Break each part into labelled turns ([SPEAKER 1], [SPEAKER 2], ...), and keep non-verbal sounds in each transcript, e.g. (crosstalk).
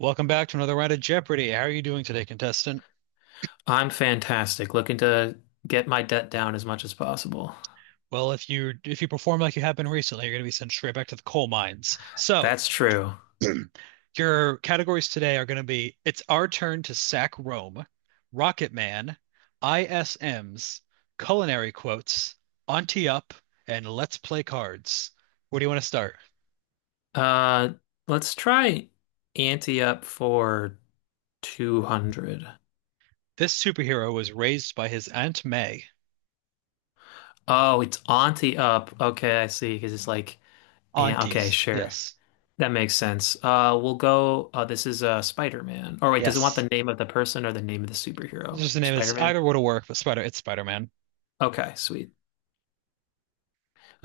[SPEAKER 1] Welcome back to another round of Jeopardy. How are you doing today, contestant?
[SPEAKER 2] I'm fantastic, looking to get my debt down as much as possible.
[SPEAKER 1] Well, if you perform like you have been recently, you're going to be sent straight back to the coal mines. So,
[SPEAKER 2] That's true.
[SPEAKER 1] your categories today are going to be It's Our Turn to Sack Rome, Rocket Man, ISMs, Culinary Quotes, Auntie Up, and Let's Play Cards. Where do you want to start?
[SPEAKER 2] Uh, let's try ante up for 200.
[SPEAKER 1] This superhero was raised by his Aunt May.
[SPEAKER 2] Oh, it's auntie up. Okay, I see. Because it's like, yeah, okay,
[SPEAKER 1] Aunties,
[SPEAKER 2] sure.
[SPEAKER 1] yes.
[SPEAKER 2] That makes sense. We'll go. This is Spider-Man. Or wait, does it want the
[SPEAKER 1] Yes.
[SPEAKER 2] name of the person or the name of the superhero?
[SPEAKER 1] Just the name is
[SPEAKER 2] Spider-Man?
[SPEAKER 1] either would have worked, but Spider, it's Spider-Man.
[SPEAKER 2] Okay, sweet.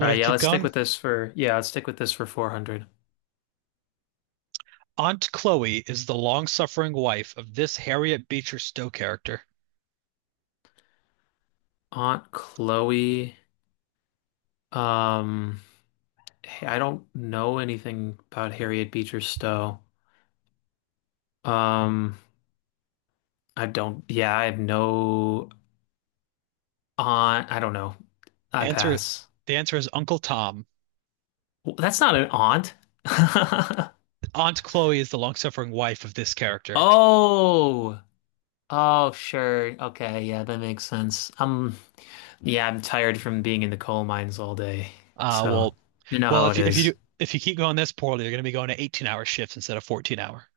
[SPEAKER 2] All right,
[SPEAKER 1] to
[SPEAKER 2] yeah,
[SPEAKER 1] keep going?
[SPEAKER 2] let's stick with this for 400.
[SPEAKER 1] Aunt Chloe is the long-suffering wife of this Harriet Beecher Stowe character.
[SPEAKER 2] Aunt Chloe. Um, Hey, I don't know anything about Harriet Beecher Stowe. Um, I don't, Yeah, I have no aunt. I don't know.
[SPEAKER 1] The
[SPEAKER 2] I
[SPEAKER 1] answer,
[SPEAKER 2] pass.
[SPEAKER 1] the answer is Uncle Tom.
[SPEAKER 2] That's not an aunt. (laughs)
[SPEAKER 1] Aunt Chloe is the long-suffering wife of this character.
[SPEAKER 2] Oh, oh, sure. Okay, yeah, that makes sense. Yeah, I'm tired from being in the coal mines all day.
[SPEAKER 1] Uh,
[SPEAKER 2] So,
[SPEAKER 1] well,
[SPEAKER 2] you know
[SPEAKER 1] well,
[SPEAKER 2] how it is.
[SPEAKER 1] if you keep going this poorly, you're going to be going to 18-hour shifts instead of 14-hour.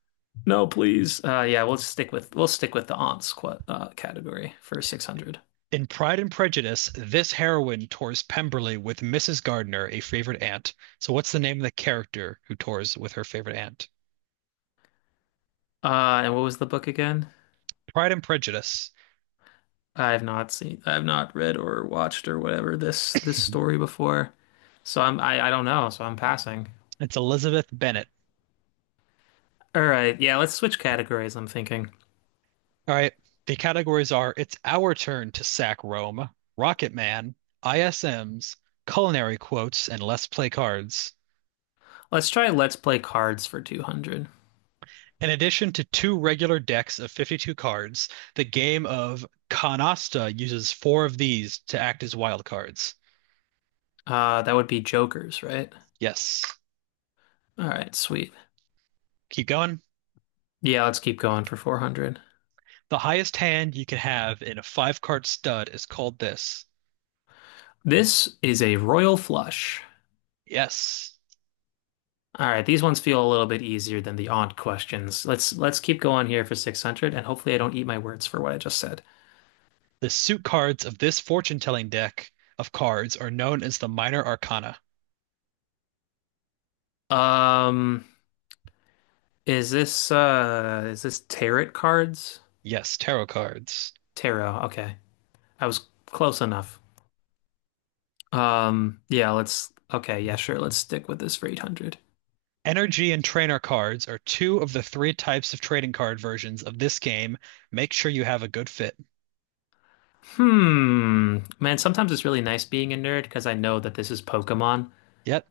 [SPEAKER 2] No, please. Yeah, we'll stick with the aunts qu category for 600.
[SPEAKER 1] In Pride and Prejudice, this heroine tours Pemberley with Mrs. Gardner, a favorite aunt. So, what's the name of the character who tours with her favorite aunt?
[SPEAKER 2] Uh, and what was the book again?
[SPEAKER 1] Pride and Prejudice.
[SPEAKER 2] I have not read or watched or whatever this
[SPEAKER 1] (laughs)
[SPEAKER 2] story before. So I don't know, so I'm passing.
[SPEAKER 1] It's Elizabeth Bennet.
[SPEAKER 2] All right, yeah, let's switch categories, I'm thinking.
[SPEAKER 1] All right. The categories are It's Our Turn to Sack Rome, Rocket Man, ISMs, Culinary Quotes, and Let's Play Cards.
[SPEAKER 2] Let's try Let's Play Cards for 200.
[SPEAKER 1] In addition to two regular decks of 52 cards, the game of Canasta uses four of these to act as wild cards.
[SPEAKER 2] That would be Jokers, right?
[SPEAKER 1] Yes.
[SPEAKER 2] All right, sweet.
[SPEAKER 1] Keep going.
[SPEAKER 2] Yeah, let's keep going for 400.
[SPEAKER 1] The highest hand you can have in a five card stud is called this.
[SPEAKER 2] This is a royal flush.
[SPEAKER 1] Yes.
[SPEAKER 2] All right, these ones feel a little bit easier than the aunt questions. Let's keep going here for 600, and hopefully I don't eat my words for what I just said.
[SPEAKER 1] The suit cards of this fortune telling deck of cards are known as the Minor Arcana.
[SPEAKER 2] Um, is this tarot cards?
[SPEAKER 1] Yes, tarot cards.
[SPEAKER 2] Tarot, okay. I was close enough. Yeah, let's okay, yeah, sure, let's stick with this for 800.
[SPEAKER 1] Energy and trainer cards are two of the three types of trading card versions of this game. Make sure you have a good fit.
[SPEAKER 2] Hmm. Man, sometimes it's really nice being a nerd because I know that this is Pokemon,
[SPEAKER 1] Yep,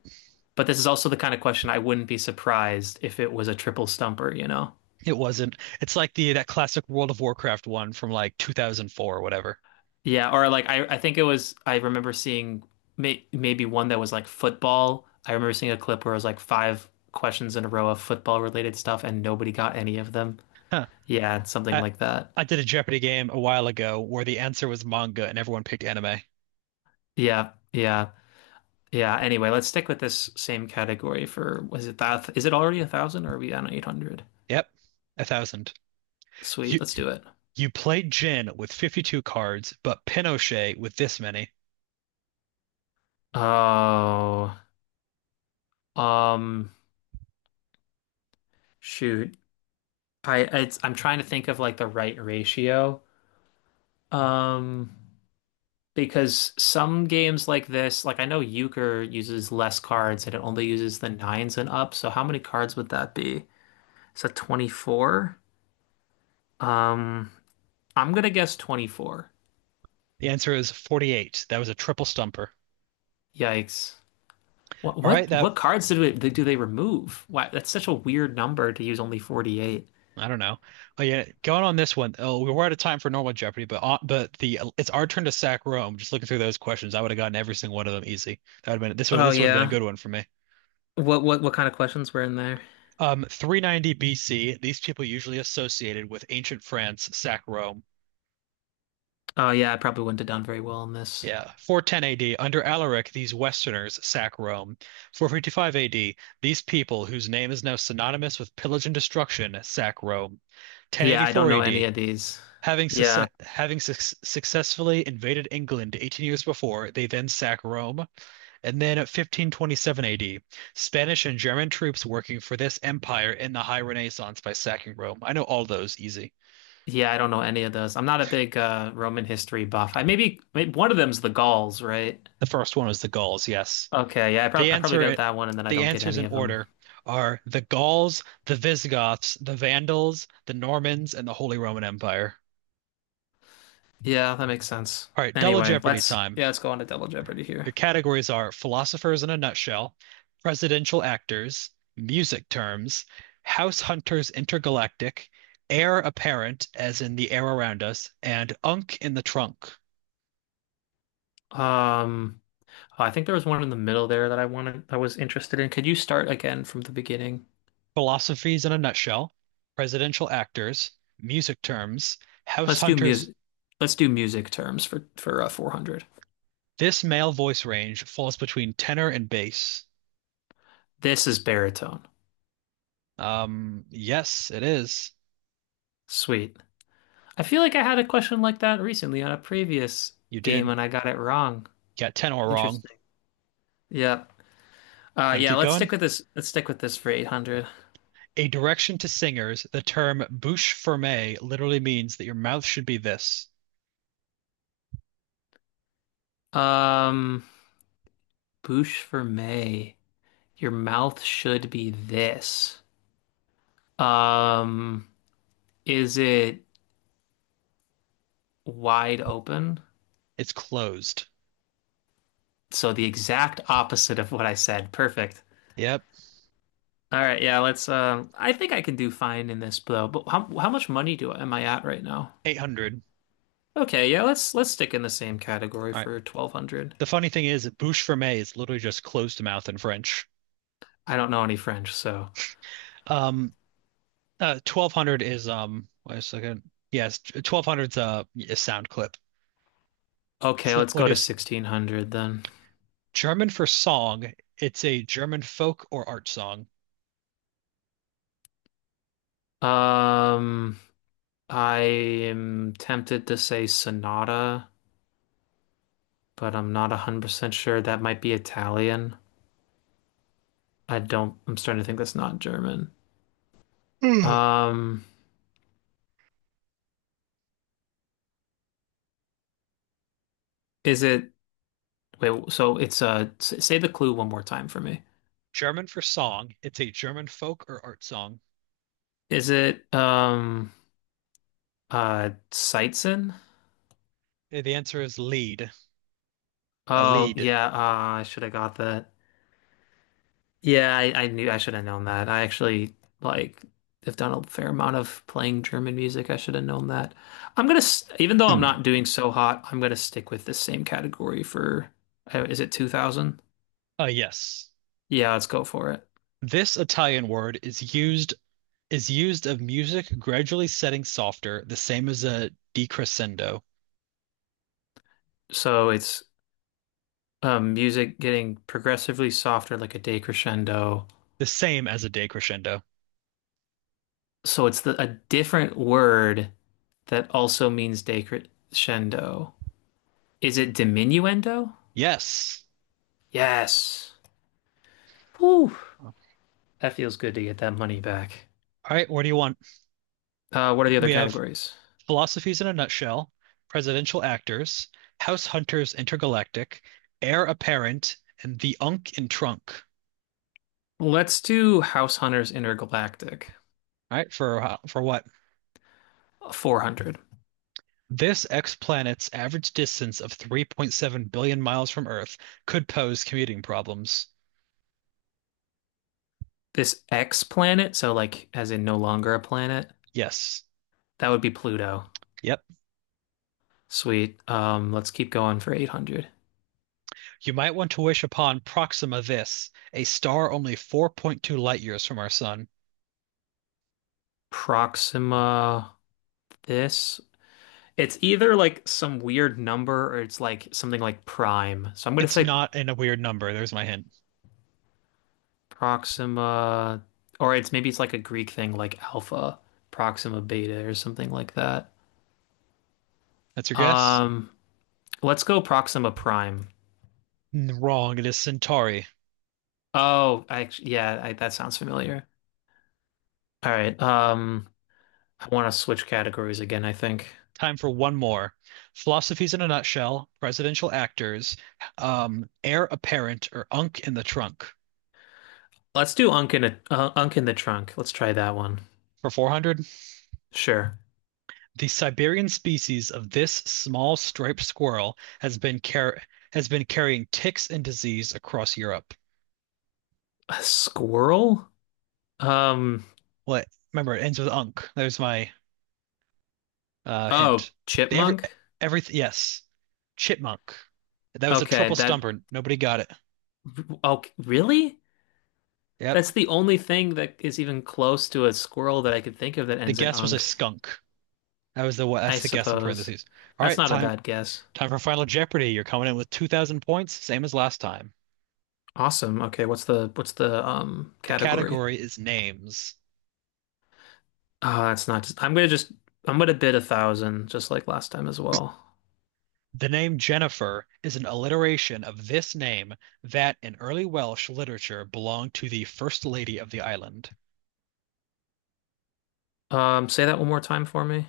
[SPEAKER 2] but this is also the kind of question I wouldn't be surprised if it was a triple stumper.
[SPEAKER 1] it wasn't. It's like the that classic World of Warcraft one from like 2004 or whatever.
[SPEAKER 2] Yeah, or like I think it was I remember seeing maybe one that was like football. I remember seeing a clip where it was like five questions in a row of football related stuff, and nobody got any of them.
[SPEAKER 1] Huh.
[SPEAKER 2] Yeah, something
[SPEAKER 1] I,
[SPEAKER 2] like that.
[SPEAKER 1] I did a Jeopardy game a while ago where the answer was manga and everyone picked anime.
[SPEAKER 2] Yeah, yeah, yeah. Anyway, let's stick with this same category for, was it that is it already 1,000, or are we on 800?
[SPEAKER 1] Yep, 1,000.
[SPEAKER 2] Sweet,
[SPEAKER 1] You
[SPEAKER 2] let's do it.
[SPEAKER 1] you played Jin with 52 cards, but Pinochet with this many.
[SPEAKER 2] Oh, um, shoot. I'm trying to think of like the right ratio. Um, because some games like this, like I know Euchre uses less cards and it only uses the nines and up. So how many cards would that be? Is that 24? Um, I'm gonna guess 24.
[SPEAKER 1] The answer is 48. That was a triple stumper.
[SPEAKER 2] Yikes. What
[SPEAKER 1] All right,
[SPEAKER 2] what
[SPEAKER 1] that
[SPEAKER 2] what cards do they remove? Why that's such a weird number, to use only 48.
[SPEAKER 1] I don't know. Oh yeah, going on this one. Oh, we were out of time for normal Jeopardy, but the it's our turn to sack Rome. Just looking through those questions, I would have gotten every single one of them easy. That would have been this would
[SPEAKER 2] Oh,
[SPEAKER 1] this would have been a
[SPEAKER 2] yeah.
[SPEAKER 1] good one for me.
[SPEAKER 2] What kind of questions were in there?
[SPEAKER 1] 390 BC. These people usually associated with ancient France sack Rome.
[SPEAKER 2] Oh, yeah, I probably wouldn't have done very well in this.
[SPEAKER 1] Yeah, 410 AD under Alaric, these Westerners sack Rome. 455 AD, these people whose name is now synonymous with pillage and destruction sack Rome.
[SPEAKER 2] Yeah, I don't
[SPEAKER 1] 1084
[SPEAKER 2] know any
[SPEAKER 1] AD,
[SPEAKER 2] of these.
[SPEAKER 1] Having, succe-
[SPEAKER 2] Yeah.
[SPEAKER 1] having suc successfully invaded England 18 years before, they then sack Rome, and then at 1527 AD, Spanish and German troops working for this empire in the High Renaissance by sacking Rome. I know all those easy.
[SPEAKER 2] Yeah, I don't know any of those. I'm not a big Roman history buff. Maybe one of them's the Gauls, right?
[SPEAKER 1] The first one was the Gauls, yes.
[SPEAKER 2] Okay, yeah, I
[SPEAKER 1] The
[SPEAKER 2] probably I probably got
[SPEAKER 1] answer,
[SPEAKER 2] that one, and then I
[SPEAKER 1] the
[SPEAKER 2] don't get
[SPEAKER 1] answers
[SPEAKER 2] any
[SPEAKER 1] in
[SPEAKER 2] of them.
[SPEAKER 1] order are the Gauls, the Visigoths, the Vandals, the Normans, and the Holy Roman Empire.
[SPEAKER 2] Yeah, that makes sense.
[SPEAKER 1] All right, double
[SPEAKER 2] Anyway,
[SPEAKER 1] Jeopardy
[SPEAKER 2] let's
[SPEAKER 1] time.
[SPEAKER 2] yeah, let's go on to Double Jeopardy here.
[SPEAKER 1] Your categories are philosophers in a nutshell, presidential actors, music terms, house hunters intergalactic, heir apparent, as in the air around us, and unk in the trunk.
[SPEAKER 2] Um I think there was one in the middle there that I wanted, I was interested in. Could you start again from the beginning?
[SPEAKER 1] Philosophies in a nutshell, presidential actors, music terms, house
[SPEAKER 2] Let's do
[SPEAKER 1] hunters.
[SPEAKER 2] music. Let's do music terms for 400.
[SPEAKER 1] This male voice range falls between tenor and bass.
[SPEAKER 2] This is baritone.
[SPEAKER 1] Yes, it is.
[SPEAKER 2] Sweet. I feel like I had a question like that recently on a previous
[SPEAKER 1] You
[SPEAKER 2] game,
[SPEAKER 1] did.
[SPEAKER 2] and I got it wrong.
[SPEAKER 1] Got tenor wrong.
[SPEAKER 2] Interesting. Yeah.
[SPEAKER 1] Gonna
[SPEAKER 2] Yeah,
[SPEAKER 1] keep
[SPEAKER 2] let's
[SPEAKER 1] going?
[SPEAKER 2] stick with this. Let's stick with this for 800.
[SPEAKER 1] A direction to singers, the term bouche fermée literally means that your mouth should be this.
[SPEAKER 2] Um, bouche for May. Your mouth should be this. Um, is it wide open?
[SPEAKER 1] It's closed.
[SPEAKER 2] So the exact opposite of what I said. Perfect.
[SPEAKER 1] Yep.
[SPEAKER 2] All right, yeah, let's I think I can do fine in this, though. But how much money do am I at right now?
[SPEAKER 1] 800.
[SPEAKER 2] Okay, yeah, let's stick in the same category
[SPEAKER 1] All right.
[SPEAKER 2] for 1200.
[SPEAKER 1] The funny thing is, bouche fermée is literally just closed mouth in French.
[SPEAKER 2] I don't know any French, so
[SPEAKER 1] Um, 1200 is, wait a second. Yes, 1200's a sound clip.
[SPEAKER 2] okay,
[SPEAKER 1] So
[SPEAKER 2] let's
[SPEAKER 1] when
[SPEAKER 2] go to
[SPEAKER 1] it's
[SPEAKER 2] 1600 then.
[SPEAKER 1] German for song? It's a German folk or art song.
[SPEAKER 2] Um I am tempted to say Sonata, but I'm not 100% sure. That might be Italian. I don't I'm starting to think that's not German.
[SPEAKER 1] Hmm.
[SPEAKER 2] Um is it Wait, so it's say the clue one more time for me.
[SPEAKER 1] German for song. It's a German folk or art song.
[SPEAKER 2] Is it Sightson?
[SPEAKER 1] The answer is lead. A
[SPEAKER 2] Oh,
[SPEAKER 1] lead.
[SPEAKER 2] yeah, I should have got that. Yeah, I knew I should have known that. I actually like have done a fair amount of playing German music. I should have known that. Even though I'm
[SPEAKER 1] Mm.
[SPEAKER 2] not doing so hot, I'm gonna stick with the same category for, is it 2000?
[SPEAKER 1] Yes.
[SPEAKER 2] Yeah, let's go for it.
[SPEAKER 1] This Italian word is used of music gradually setting softer, the same as a decrescendo.
[SPEAKER 2] So it's music getting progressively softer, like a decrescendo.
[SPEAKER 1] The same as a decrescendo.
[SPEAKER 2] So it's a different word that also means decrescendo. Is it diminuendo?
[SPEAKER 1] Yes.
[SPEAKER 2] Yes. Whew.
[SPEAKER 1] All
[SPEAKER 2] That feels good to get that money back.
[SPEAKER 1] right, what do you want?
[SPEAKER 2] What are the other
[SPEAKER 1] We have
[SPEAKER 2] categories?
[SPEAKER 1] philosophies in a nutshell, presidential actors, house hunters intergalactic, heir apparent, and the unk in trunk.
[SPEAKER 2] Let's do House Hunters Intergalactic,
[SPEAKER 1] All right, for what?
[SPEAKER 2] 400.
[SPEAKER 1] This ex planet's average distance of 3.7 billion miles from Earth could pose commuting problems.
[SPEAKER 2] This X planet, so like as in no longer a planet,
[SPEAKER 1] Yes.
[SPEAKER 2] that would be Pluto.
[SPEAKER 1] Yep.
[SPEAKER 2] Sweet. Let's keep going for 800.
[SPEAKER 1] You might want to wish upon Proxima Vis, a star only 4.2 light years from our sun.
[SPEAKER 2] Proxima. This It's either like some weird number, or it's like something like prime. So I'm gonna
[SPEAKER 1] It's
[SPEAKER 2] say
[SPEAKER 1] not in a weird number. There's my hint.
[SPEAKER 2] Proxima, or it's maybe it's like a Greek thing like alpha, Proxima beta, or something like that.
[SPEAKER 1] That's your guess?
[SPEAKER 2] Um, let's go Proxima prime.
[SPEAKER 1] Wrong. It is Centauri.
[SPEAKER 2] Oh, yeah, that sounds familiar. All right. I want to switch categories again, I think.
[SPEAKER 1] Time for one more. Philosophies in a nutshell, presidential actors, heir apparent or unk in the trunk.
[SPEAKER 2] Let's do Unk in the trunk. Let's try that one.
[SPEAKER 1] For 400,
[SPEAKER 2] Sure.
[SPEAKER 1] the Siberian species of this small striped squirrel has been car has been carrying ticks and disease across Europe.
[SPEAKER 2] A squirrel? Um,
[SPEAKER 1] What? Remember, it ends with unk. There's my
[SPEAKER 2] oh,
[SPEAKER 1] hint. The every
[SPEAKER 2] chipmunk?
[SPEAKER 1] everything. Yes, chipmunk. That was a
[SPEAKER 2] Okay,
[SPEAKER 1] triple
[SPEAKER 2] that
[SPEAKER 1] stumper. Nobody got it.
[SPEAKER 2] oh, really?
[SPEAKER 1] Yep.
[SPEAKER 2] That's the only thing that is even close to a squirrel that I could think of that
[SPEAKER 1] The
[SPEAKER 2] ends in
[SPEAKER 1] guess was a
[SPEAKER 2] unk,
[SPEAKER 1] skunk. That was the what?
[SPEAKER 2] I
[SPEAKER 1] That's the guess in
[SPEAKER 2] suppose.
[SPEAKER 1] parentheses. All
[SPEAKER 2] That's
[SPEAKER 1] right,
[SPEAKER 2] not a
[SPEAKER 1] time
[SPEAKER 2] bad guess.
[SPEAKER 1] time for Final Jeopardy. You're coming in with 2,000 points, same as last time.
[SPEAKER 2] Awesome. Okay, what's the
[SPEAKER 1] The
[SPEAKER 2] category?
[SPEAKER 1] category is names.
[SPEAKER 2] That's not just, I'm gonna bid 1,000, just like last time as well.
[SPEAKER 1] The name Jennifer is an alliteration of this name that in early Welsh literature belonged to the First Lady of the island.
[SPEAKER 2] Say that one more time for me.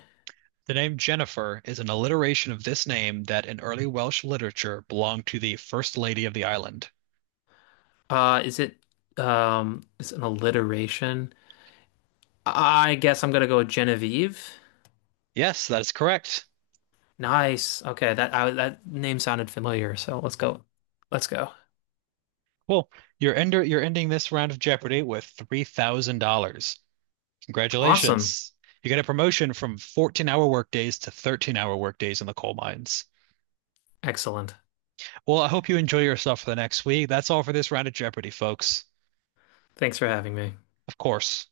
[SPEAKER 1] The name Jennifer is an alliteration of this name that in early Welsh literature belonged to the First Lady of the island.
[SPEAKER 2] Uh is it is it an alliteration? I guess I'm gonna go with Genevieve.
[SPEAKER 1] Yes, that is correct.
[SPEAKER 2] Nice. Okay, that name sounded familiar, so let's go. Let's go.
[SPEAKER 1] Cool. You're ending this round of Jeopardy with $3,000.
[SPEAKER 2] Awesome.
[SPEAKER 1] Congratulations. You get a promotion from 14-hour workdays to 13-hour workdays in the coal mines.
[SPEAKER 2] Excellent.
[SPEAKER 1] Well, I hope you enjoy yourself for the next week. That's all for this round of Jeopardy, folks.
[SPEAKER 2] Thanks for having me.
[SPEAKER 1] Of course.